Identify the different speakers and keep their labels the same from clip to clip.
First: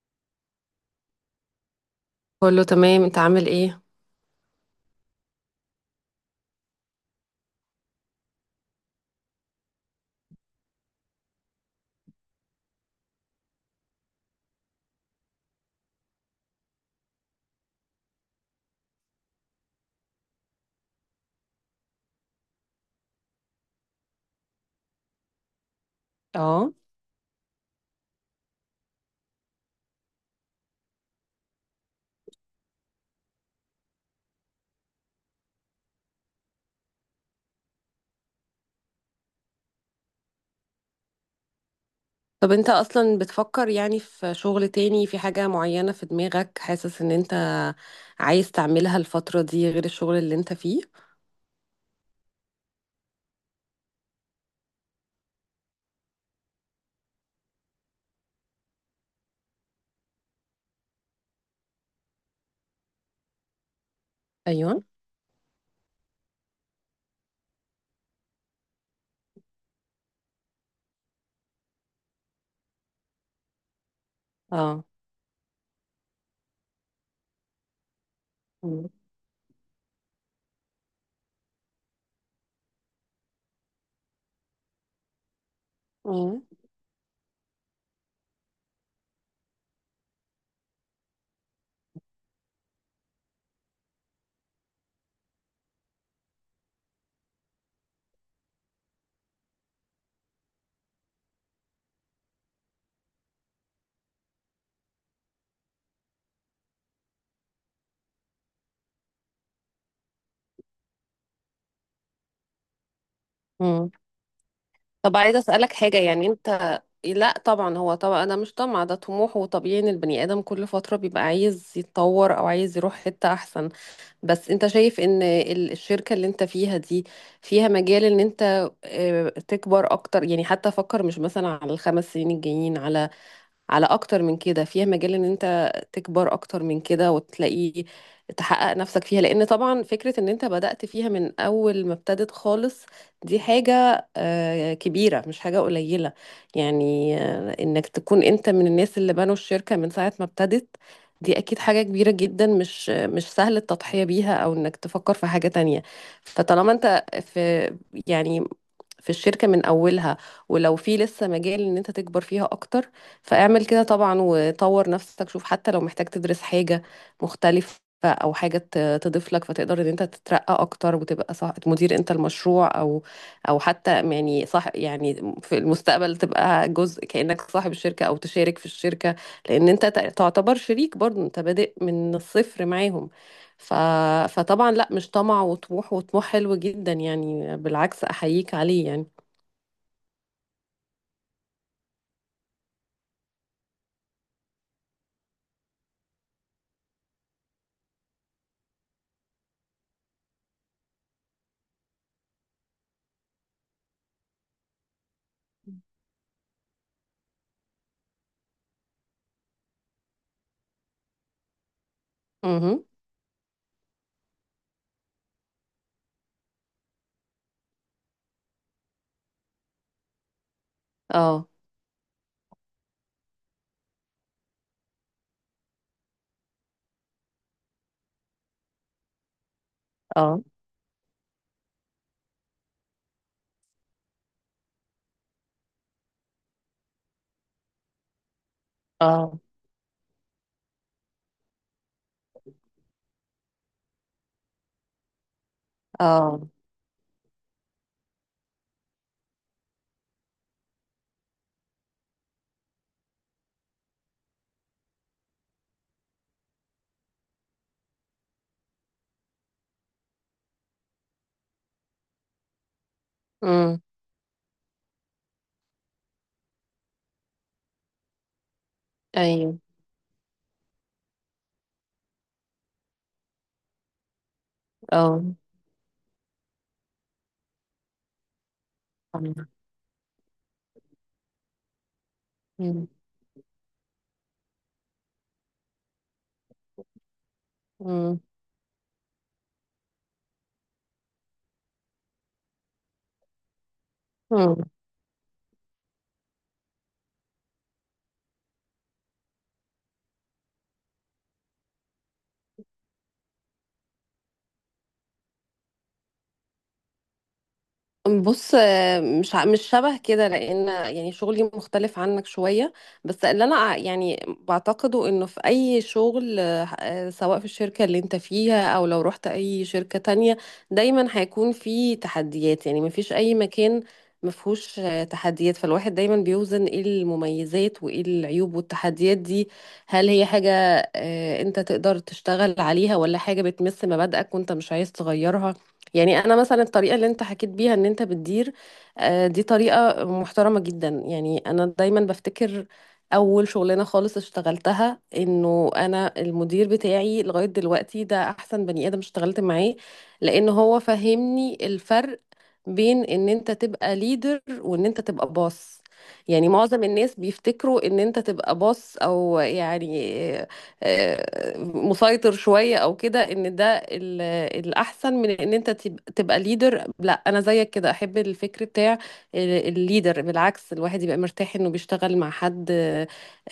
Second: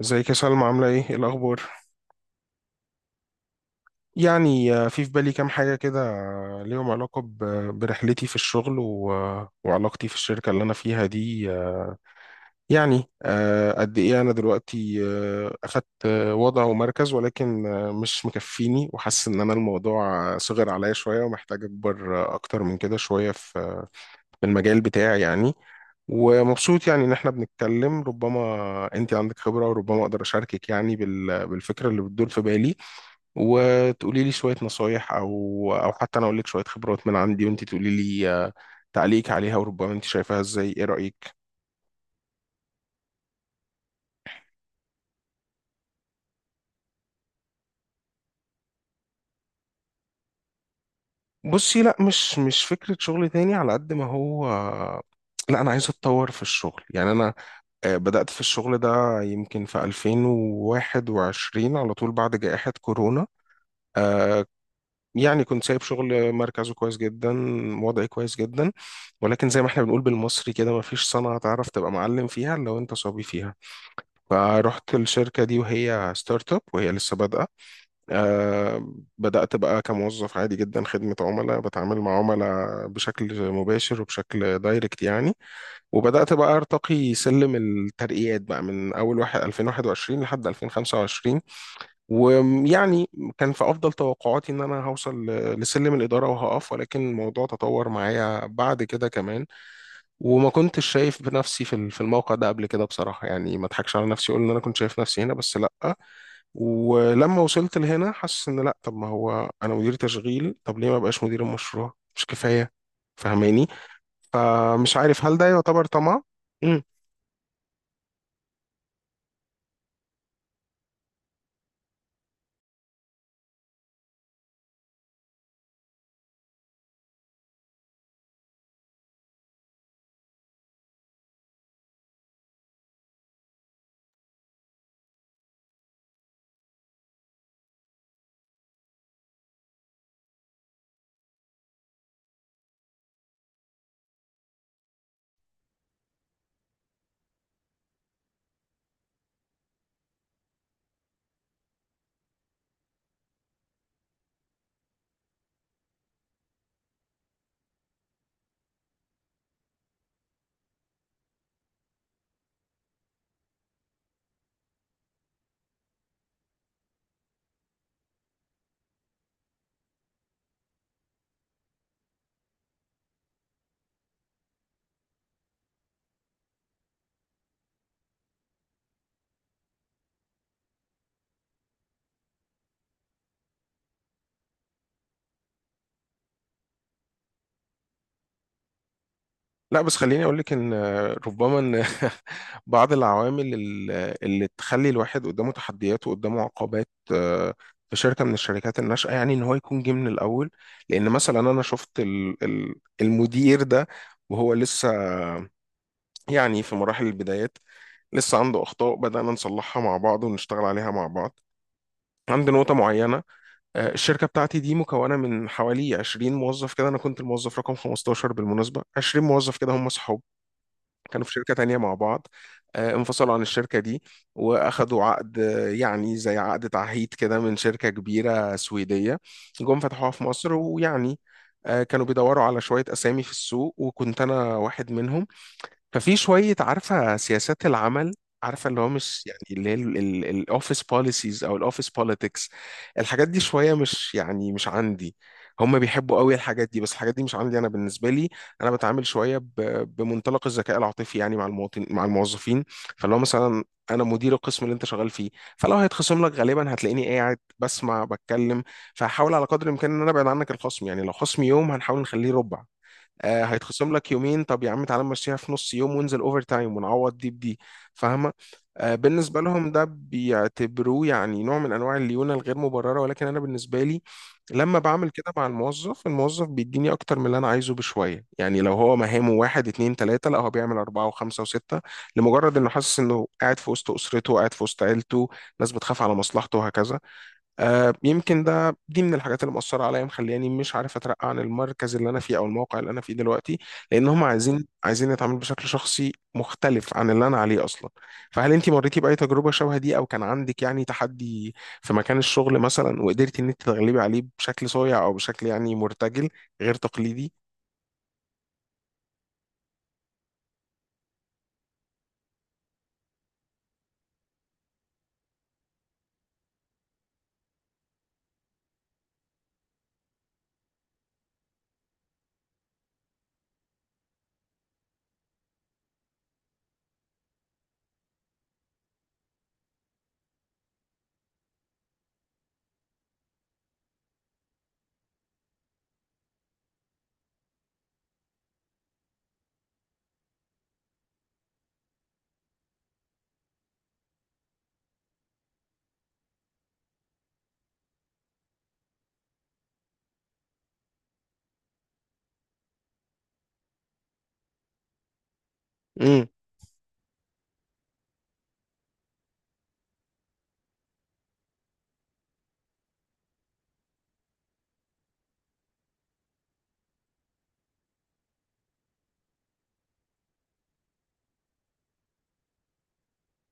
Speaker 1: ازيك يا سلمى؟ عاملة ايه الأخبار؟
Speaker 2: كله تمام، انت عامل ايه؟
Speaker 1: في بالي كام حاجة كده، ليهم علاقة برحلتي في الشغل و وعلاقتي في الشركة اللي أنا فيها دي. قد ايه أنا دلوقتي أخدت وضع ومركز، ولكن مش مكفيني، وحاسس إن أنا الموضوع صغر عليا شوية، ومحتاج أكبر أكتر من كده شوية في في المجال بتاعي يعني.
Speaker 2: اه.
Speaker 1: ومبسوط يعني ان احنا بنتكلم، ربما انت عندك خبرة وربما اقدر اشاركك يعني بالفكرة اللي بتدور في بالي، وتقولي لي شوية نصايح، أو حتى أنا أقول لك شوية خبرات من عندي، وأنت تقولي لي تعليق عليها، وربما أنت شايفاها إزاي. إيه رأيك؟
Speaker 2: طب انت اصلا بتفكر يعني في شغل تاني، في حاجة معينة في دماغك، حاسس ان انت عايز تعملها الفترة دي غير الشغل اللي انت فيه؟
Speaker 1: بصي، لا، مش فكرة شغل تاني على قد ما هو، لا أنا عايز أتطور في الشغل. يعني أنا بدأت في الشغل ده يمكن في 2021 على طول بعد جائحة كورونا. آه،
Speaker 2: ايوه.
Speaker 1: يعني كنت سايب شغل مركزه كويس جدا، وضعي كويس جدا، ولكن زي ما احنا بنقول بالمصري كده، مفيش صنعة تعرف تبقى معلم فيها إلا وأنت صبي فيها.
Speaker 2: اه.
Speaker 1: فرحت الشركة دي وهي ستارت اب وهي لسه بادئة.
Speaker 2: مم.
Speaker 1: آه، بدأت بقى كموظف عادي جدا، خدمة عملاء، بتعامل مع عملاء بشكل مباشر وبشكل دايركت يعني. وبدأت
Speaker 2: مم.
Speaker 1: بقى أرتقي سلم الترقيات بقى من أول واحد 2021 لحد 2025. ويعني كان في أفضل توقعاتي إن أنا هوصل لسلم الإدارة وهقف، ولكن الموضوع تطور معايا بعد كده كمان. وما كنتش شايف بنفسي في في الموقع ده قبل كده بصراحة، يعني ما اضحكش على نفسي اقول ان انا كنت شايف نفسي هنا، بس لا. ولما وصلت لهنا حاسس ان لا، طب ما هو انا مدير تشغيل، طب ليه ما بقاش مدير المشروع؟ مش كفاية؟ فاهماني؟
Speaker 2: مم.
Speaker 1: فمش
Speaker 2: طب
Speaker 1: عارف هل
Speaker 2: عايزة
Speaker 1: ده
Speaker 2: اسألك
Speaker 1: يعتبر
Speaker 2: حاجة،
Speaker 1: طمع.
Speaker 2: يعني انت. لا طبعا، هو طبعا انا مش طمع، ده طموح وطبيعي ان البني ادم كل فترة بيبقى عايز يتطور او عايز يروح حتة احسن. بس انت شايف ان الشركة اللي انت فيها دي فيها مجال ان انت تكبر اكتر، يعني حتى فكر مش مثلا على ال5 سنين الجايين، على اكتر من كده فيها مجال ان انت تكبر اكتر من كده وتلاقي تحقق نفسك فيها، لان طبعا فكرة ان انت بدأت فيها من اول ما ابتدت خالص دي حاجة كبيرة، مش حاجة قليلة، يعني انك تكون انت من الناس اللي بنوا الشركة من ساعة ما ابتدت، دي اكيد حاجة كبيرة جدا، مش سهل التضحية بيها او انك تفكر في حاجة تانية. فطالما انت في، يعني في الشركة من أولها، ولو في لسه مجال إن أنت تكبر فيها أكتر، فاعمل كده طبعا وطور نفسك، شوف حتى لو محتاج تدرس حاجة مختلفة أو حاجة تضيف لك، فتقدر إن أنت تترقى أكتر وتبقى صح مدير أنت المشروع، أو حتى يعني صح، يعني في المستقبل تبقى جزء كأنك صاحب الشركة أو تشارك في الشركة، لأن أنت تعتبر شريك برضه، أنت بادئ من الصفر معاهم. ف... فطبعا لا، مش طمع، وطموح وطموح حلو جدا، يعني بالعكس أحييك عليه يعني.
Speaker 1: لا بس خليني اقول لك ان ربما ان بعض اللي تخلي الواحد قدامه تحديات وقدامه عقبات في شركه من الشركات الناشئه، يعني ان هو يكون جه من الاول. لان مثلا انا شفت المدير ده وهو لسه يعني في مراحل البدايات، لسه عنده اخطاء بدانا نصلحها مع بعض ونشتغل عليها مع بعض. عند نقطة
Speaker 2: اها.
Speaker 1: معينة، الشركة بتاعتي دي مكونة من حوالي 20 موظف كده. أنا كنت الموظف رقم 15 بالمناسبة. 20 موظف كده هم كانوا في
Speaker 2: اه.
Speaker 1: شركة تانية مع بعض، انفصلوا عن الشركة دي، وأخدوا عقد يعني زي عقد تعهيد كده من شركة كبيرة سويدية، جم فتحوها في
Speaker 2: اه.
Speaker 1: مصر. ويعني كانوا بيدوروا على شوية أسامي في السوق، وكنت أنا واحد منهم. ففي شوية عارفة سياسات العمل، عارفة اللي هو مش يعني
Speaker 2: اه.
Speaker 1: اللي هي الاوفيس بوليسيز او الاوفيس بوليتكس، الحاجات دي شوية مش يعني مش عندي. هم بيحبوا قوي
Speaker 2: اه.
Speaker 1: الحاجات دي، بس الحاجات دي مش عندي انا بالنسبة لي. انا بتعامل شوية بمنطلق الذكاء العاطفي يعني مع المواطن، مع الموظفين. فاللي هو مثلا انا مدير القسم اللي انت شغال فيه، فلو هيتخصم لك غالبا هتلاقيني قاعد بسمع بتكلم، فهحاول على قدر الامكان ان انا ابعد عنك الخصم. يعني لو خصمي يوم هنحاول نخليه ربع، آه
Speaker 2: امم.
Speaker 1: هيتخصم لك يومين طب يا عم تعالى نمشيها في نص يوم وانزل اوفر تايم ونعوض دي بدي. فاهمه؟ آه بالنسبه
Speaker 2: ايوه.
Speaker 1: لهم ده بيعتبروه يعني نوع من انواع الليونه الغير مبرره، ولكن انا بالنسبه لي لما بعمل
Speaker 2: اه.
Speaker 1: كده مع الموظف، الموظف بيديني اكتر من اللي انا عايزه بشويه. يعني لو هو مهامه واحد اتنين تلاته، لا هو بيعمل اربعه وخمسه وسته، لمجرد انه حاسس انه قاعد في وسط اسرته، قاعد في وسط عيلته، ناس بتخاف على مصلحته، وهكذا.
Speaker 2: امم.
Speaker 1: يمكن ده دي من الحاجات اللي مؤثرة عليا، مخلياني مش عارف اترقى عن المركز اللي انا فيه او الموقع اللي انا فيه دلوقتي، لان هم عايزين يتعاملوا بشكل شخصي مختلف عن اللي انا عليه اصلا. فهل انت مريتي باي تجربة شبه دي، او كان عندك يعني تحدي في مكان الشغل مثلا وقدرتي ان انت تتغلبي عليه بشكل صايع، او بشكل يعني مرتجل غير تقليدي؟
Speaker 2: بص، مش شبه كده، لان يعني شغلي مختلف عنك شويه. بس اللي انا يعني بعتقده انه في اي شغل، سواء في الشركه اللي انت فيها او لو رحت اي شركه تانية، دايما هيكون في تحديات، يعني مفيش اي مكان مفهوش تحديات، فالواحد دايما بيوزن ايه المميزات وايه العيوب والتحديات دي، هل هي حاجه انت تقدر تشتغل عليها، ولا حاجه بتمس مبادئك وانت مش عايز تغيرها. يعني انا مثلا الطريقه اللي انت حكيت بيها ان انت بتدير دي طريقه محترمه جدا، يعني انا دايما بفتكر اول شغلانه خالص اشتغلتها، انه انا المدير بتاعي لغايه دلوقتي ده احسن بني ادم اشتغلت معاه، لان هو فهمني الفرق بين ان انت تبقى ليدر وان انت تبقى باص.
Speaker 1: امم،
Speaker 2: يعني معظم الناس بيفتكروا ان انت تبقى باص، او يعني مسيطر شوية او كده، ان ده ال- الاحسن من ان انت تبقى ليدر. لا، انا زيك كده احب الفكر بتاع الليدر، بالعكس الواحد يبقى مرتاح انه بيشتغل مع حد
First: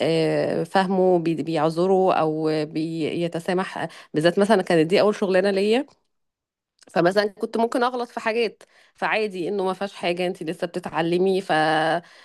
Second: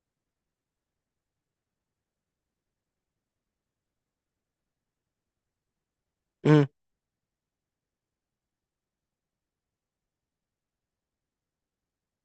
Speaker 2: فاهمه، بيعذره او بيتسامح، بالذات مثلا كانت دي اول شغلانه ليا، فمثلا كنت ممكن اغلط في حاجات، فعادي انه ما فيهاش حاجه، انت لسه بتتعلمي.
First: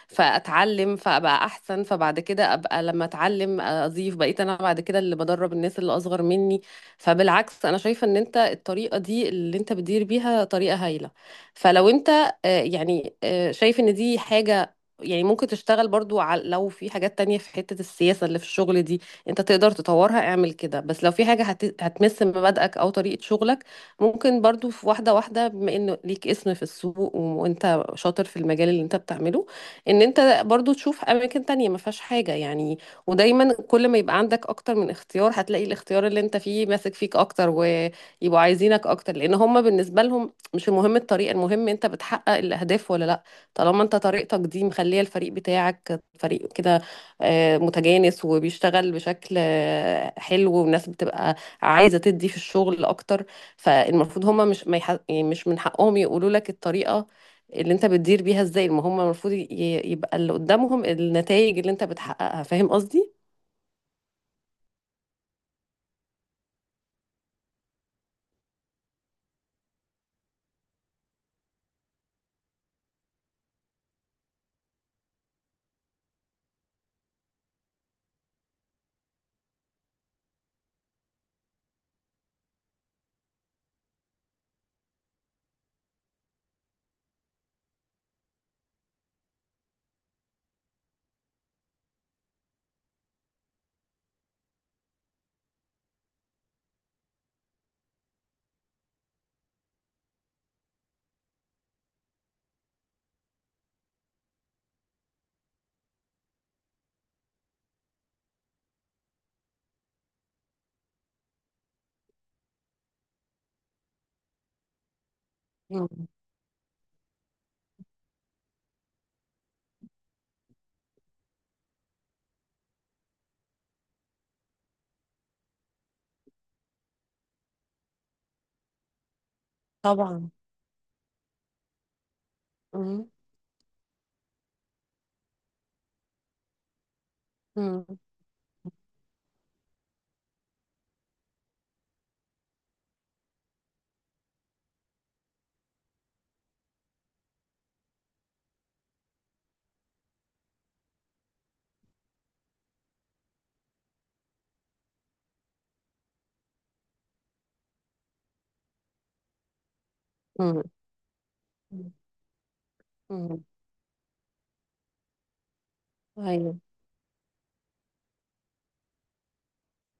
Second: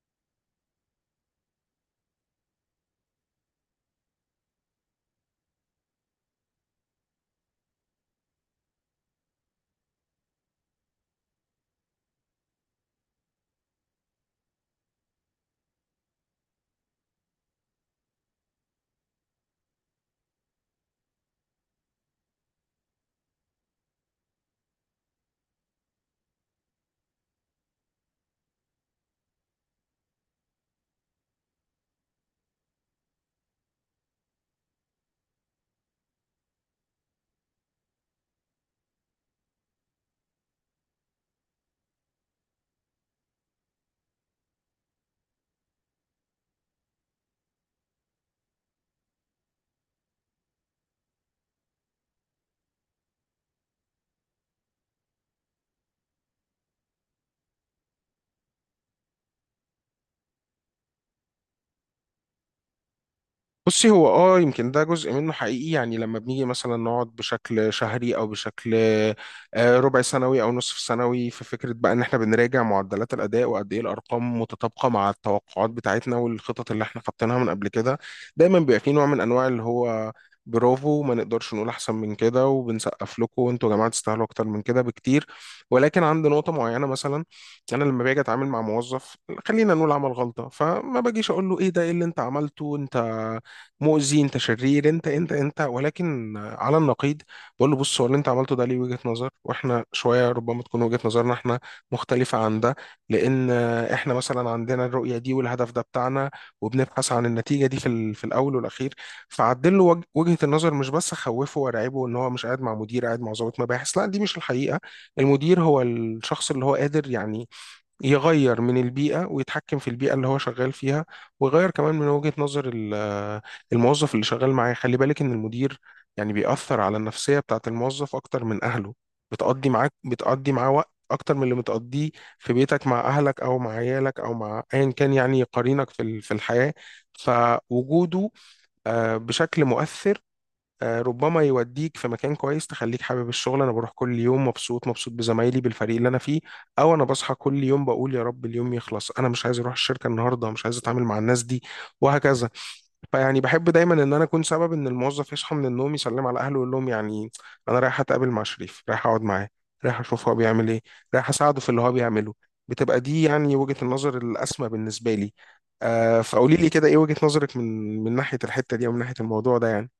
Speaker 2: فاتعلم فابقى احسن، فبعد كده ابقى لما اتعلم اضيف، بقيت انا بعد كده اللي بدرب الناس اللي اصغر مني. فبالعكس انا شايفه ان انت الطريقه دي اللي انت بتدير بيها طريقه هايله. فلو انت شايف ان دي حاجه، يعني ممكن تشتغل برضو على، لو في حاجات تانية في حتة السياسة اللي في الشغل دي انت تقدر تطورها اعمل كده. بس لو في حاجة هتمس مبادئك او طريقة شغلك ممكن برضو في واحدة واحدة، بما انه ليك اسم في السوق وانت شاطر في المجال اللي انت بتعمله، ان انت برضو تشوف اماكن تانية ما فيهاش حاجة يعني. ودايما كل ما يبقى عندك اكتر من اختيار هتلاقي الاختيار اللي انت فيه ماسك فيك اكتر ويبقوا عايزينك اكتر، لان هم بالنسبة لهم مش المهم الطريقة، المهم انت بتحقق الاهداف ولا لا. طالما انت طريقتك دي مخلية الفريق بتاعك فريق كده متجانس وبيشتغل بشكل حلو، والناس بتبقى عايزة تدي في الشغل اكتر، فالمفروض هما مش ما يح... يعني مش من حقهم يقولوا لك الطريقة اللي انت بتدير بيها ازاي، ما هما المفروض يبقى اللي قدامهم النتائج اللي انت بتحققها، فاهم قصدي؟
Speaker 1: بصي هو اه يمكن ده جزء منه حقيقي. يعني لما بنيجي مثلا نقعد بشكل شهري او بشكل ربع سنوي او نصف سنوي في فكره بقى ان احنا بنراجع معدلات الاداء وقد ايه الارقام متطابقه مع التوقعات بتاعتنا والخطط اللي احنا حاطينها من قبل كده، دايما بيبقى في نوع من انواع اللي هو برافو، ما نقدرش نقول احسن من كده، وبنسقف لكم، وانتوا يا جماعه تستاهلوا اكتر من كده بكتير. ولكن عند نقطه معينه مثلا، انا لما باجي اتعامل مع موظف، خلينا نقول عمل غلطه، فما باجيش اقول له ايه ده، ايه اللي انت عملته، انت مؤذي انت شرير انت انت انت ولكن على النقيض، بقول له بص، هو اللي انت عملته ده ليه وجهة نظر، واحنا شويه ربما تكون وجهة نظرنا احنا مختلفه عن ده، لان احنا مثلا عندنا الرؤيه دي والهدف ده بتاعنا، وبنبحث عن النتيجه دي في في الاول والاخير. فعدل له وجهة النظر، مش بس خوفه ورعبه ان هو مش قاعد مع مدير، قاعد مع ضابط مباحث. لا دي مش الحقيقه. المدير هو
Speaker 2: مم.
Speaker 1: الشخص اللي هو قادر يعني يغير من البيئة ويتحكم في البيئة اللي هو شغال فيها، ويغير كمان من وجهة نظر الموظف اللي شغال معاه. خلي بالك إن المدير يعني بيأثر على النفسية بتاعة الموظف أكتر من أهله. بتقضي معاك،
Speaker 2: طبعا.
Speaker 1: بتقضي معاه وقت أكتر من اللي بتقضيه في بيتك مع
Speaker 2: مم.
Speaker 1: أهلك، أو مع عيالك، أو مع أيا كان يعني قرينك في في الحياة.
Speaker 2: مم.
Speaker 1: فوجوده بشكل مؤثر ربما يوديك في مكان كويس تخليك حابب الشغل، انا بروح كل يوم مبسوط، مبسوط بزمايلي، بالفريق اللي انا فيه. او انا بصحى كل يوم بقول يا رب اليوم يخلص، انا مش عايز اروح الشركه النهارده، مش عايز اتعامل مع الناس دي، وهكذا. فيعني بحب دايما ان انا اكون سبب ان الموظف يصحى من النوم، يسلم على اهله ويقول لهم يعني انا رايح اتقابل مع شريف، رايح اقعد معاه، رايح اشوف هو
Speaker 2: مم.
Speaker 1: بيعمل ايه، رايح اساعده في اللي هو
Speaker 2: مم.
Speaker 1: بيعمله. بتبقى دي
Speaker 2: مم.
Speaker 1: يعني وجهة النظر الاسمى بالنسبه لي. فقولي
Speaker 2: أيوة.
Speaker 1: لي كده، ايه وجهة نظرك من ناحيه الحته دي، او من ناحيه الموضوع ده يعني؟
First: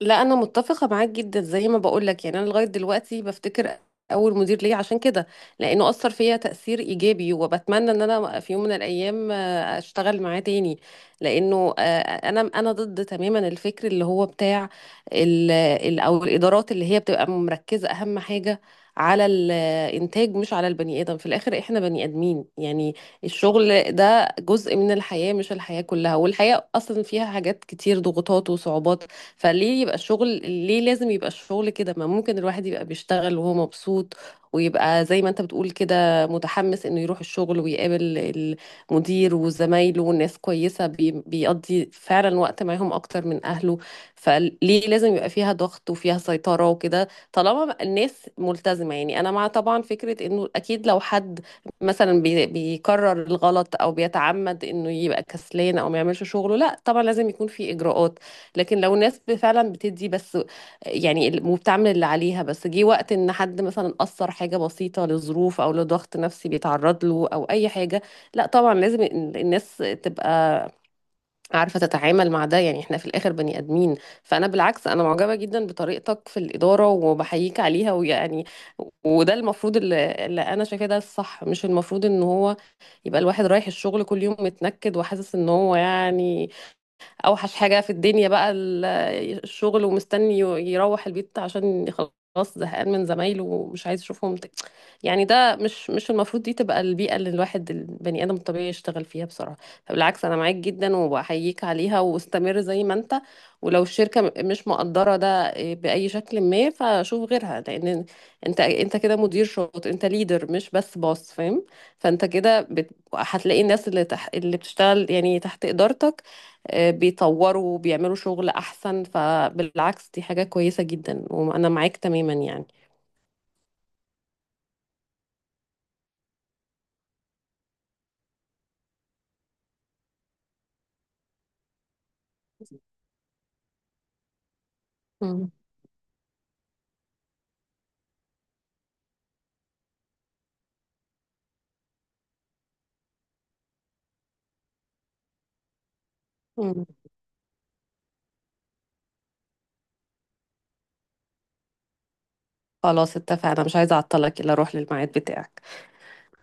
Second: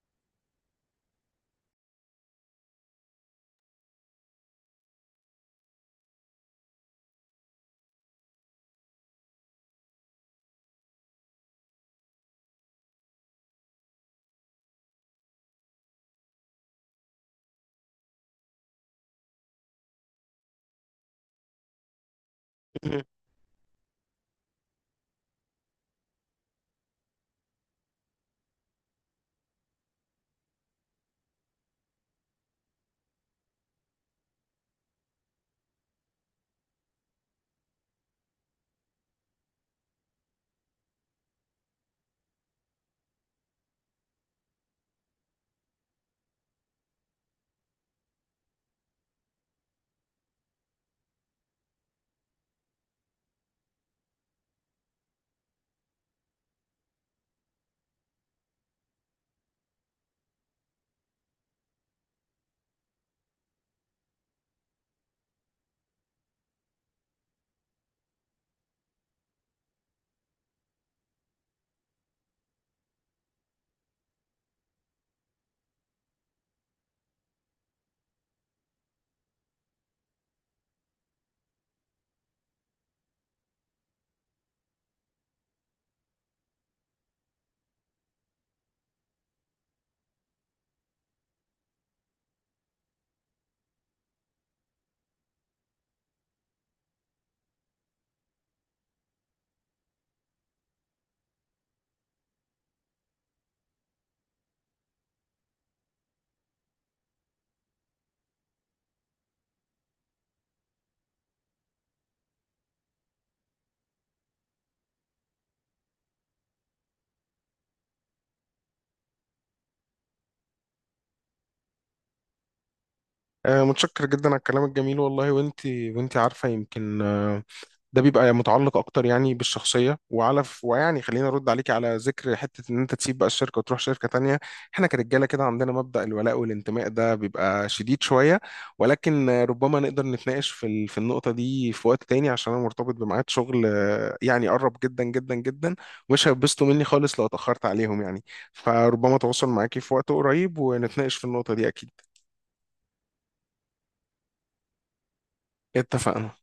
Speaker 2: لا انا متفقه معاك جدا، زي ما بقول لك، يعني انا لغايه دلوقتي بفتكر اول مدير ليا عشان كده، لانه اثر فيا تاثير ايجابي، وبتمنى ان انا في يوم من الايام اشتغل معاه تاني، لانه انا ضد تماما الفكر اللي هو بتاع او الادارات اللي هي بتبقى مركزه اهم حاجه على الانتاج مش على البني ادم. في الاخر احنا بني ادمين، يعني الشغل ده جزء من الحياه مش الحياه كلها، والحياه اصلا فيها حاجات كتير، ضغوطات وصعوبات، فليه يبقى الشغل، ليه لازم يبقى الشغل كده؟ ما ممكن الواحد يبقى بيشتغل وهو مبسوط، ويبقى زي ما انت بتقول كده متحمس انه يروح الشغل ويقابل المدير وزمايله، والناس كويسة، بيقضي فعلا وقت معاهم اكتر من اهله. فليه لازم يبقى فيها ضغط وفيها سيطرة وكده؟ طالما الناس ملتزمة، يعني انا مع طبعا فكرة انه اكيد لو حد مثلا بيكرر الغلط او بيتعمد انه يبقى كسلان او ما يعملش شغله، لا طبعا لازم يكون في اجراءات. لكن لو ناس فعلا بتدي بس، يعني وبتعمل اللي عليها، بس جه وقت ان حد مثلا اثر حاجه بسيطه لظروف او لضغط نفسي بيتعرض له او اي حاجه، لا طبعا لازم الناس تبقى عارفه تتعامل مع ده، يعني احنا في الاخر بني ادمين. فانا بالعكس انا معجبه جدا بطريقتك في الاداره وبحييك عليها، ويعني وده المفروض اللي انا شايفاه ده الصح، مش المفروض ان هو يبقى الواحد رايح الشغل كل يوم متنكد وحاسس ان هو يعني اوحش حاجة في الدنيا بقى الشغل، ومستني يروح البيت عشان خلاص زهقان من زمايله ومش عايز اشوفهم تاني. يعني ده مش المفروض دي تبقى البيئة اللي الواحد البني آدم الطبيعي يشتغل فيها بصراحة. بالعكس أنا معاك جدا وبحييك عليها، واستمر زي ما أنت. ولو الشركة مش مقدرة ده بأي شكل ما فشوف غيرها، لأن أنت كده مدير شاطر، أنت ليدر مش بس باص، فاهم؟ فأنت كده هتلاقي الناس اللي بتشتغل يعني تحت إدارتك بيطوروا وبيعملوا شغل أحسن، فبالعكس دي حاجة كويسة جدا وأنا معاك تماما يعني.
Speaker 1: متشكر جدا على الكلام الجميل والله. وانت عارفه، يمكن ده بيبقى متعلق اكتر يعني بالشخصيه. وعلى ويعني خلينا ارد عليكي على ذكر حته ان انت تسيب بقى الشركه وتروح شركه تانية، احنا كرجاله كده عندنا مبدا الولاء والانتماء، ده بيبقى شديد شويه. ولكن ربما نقدر نتناقش في في النقطه دي في وقت تاني، عشان انا مرتبط بميعاد شغل يعني قرب جدا جدا جدا، ومش هيبسطوا مني
Speaker 2: مم.
Speaker 1: خالص لو اتاخرت عليهم يعني. فربما اتواصل معاكي في وقت قريب ونتناقش في النقطه دي اكيد.
Speaker 2: خلاص اتفقنا، مش عايزة اعطلك الا اروح للميعاد بتاعك.
Speaker 1: اتفقنا.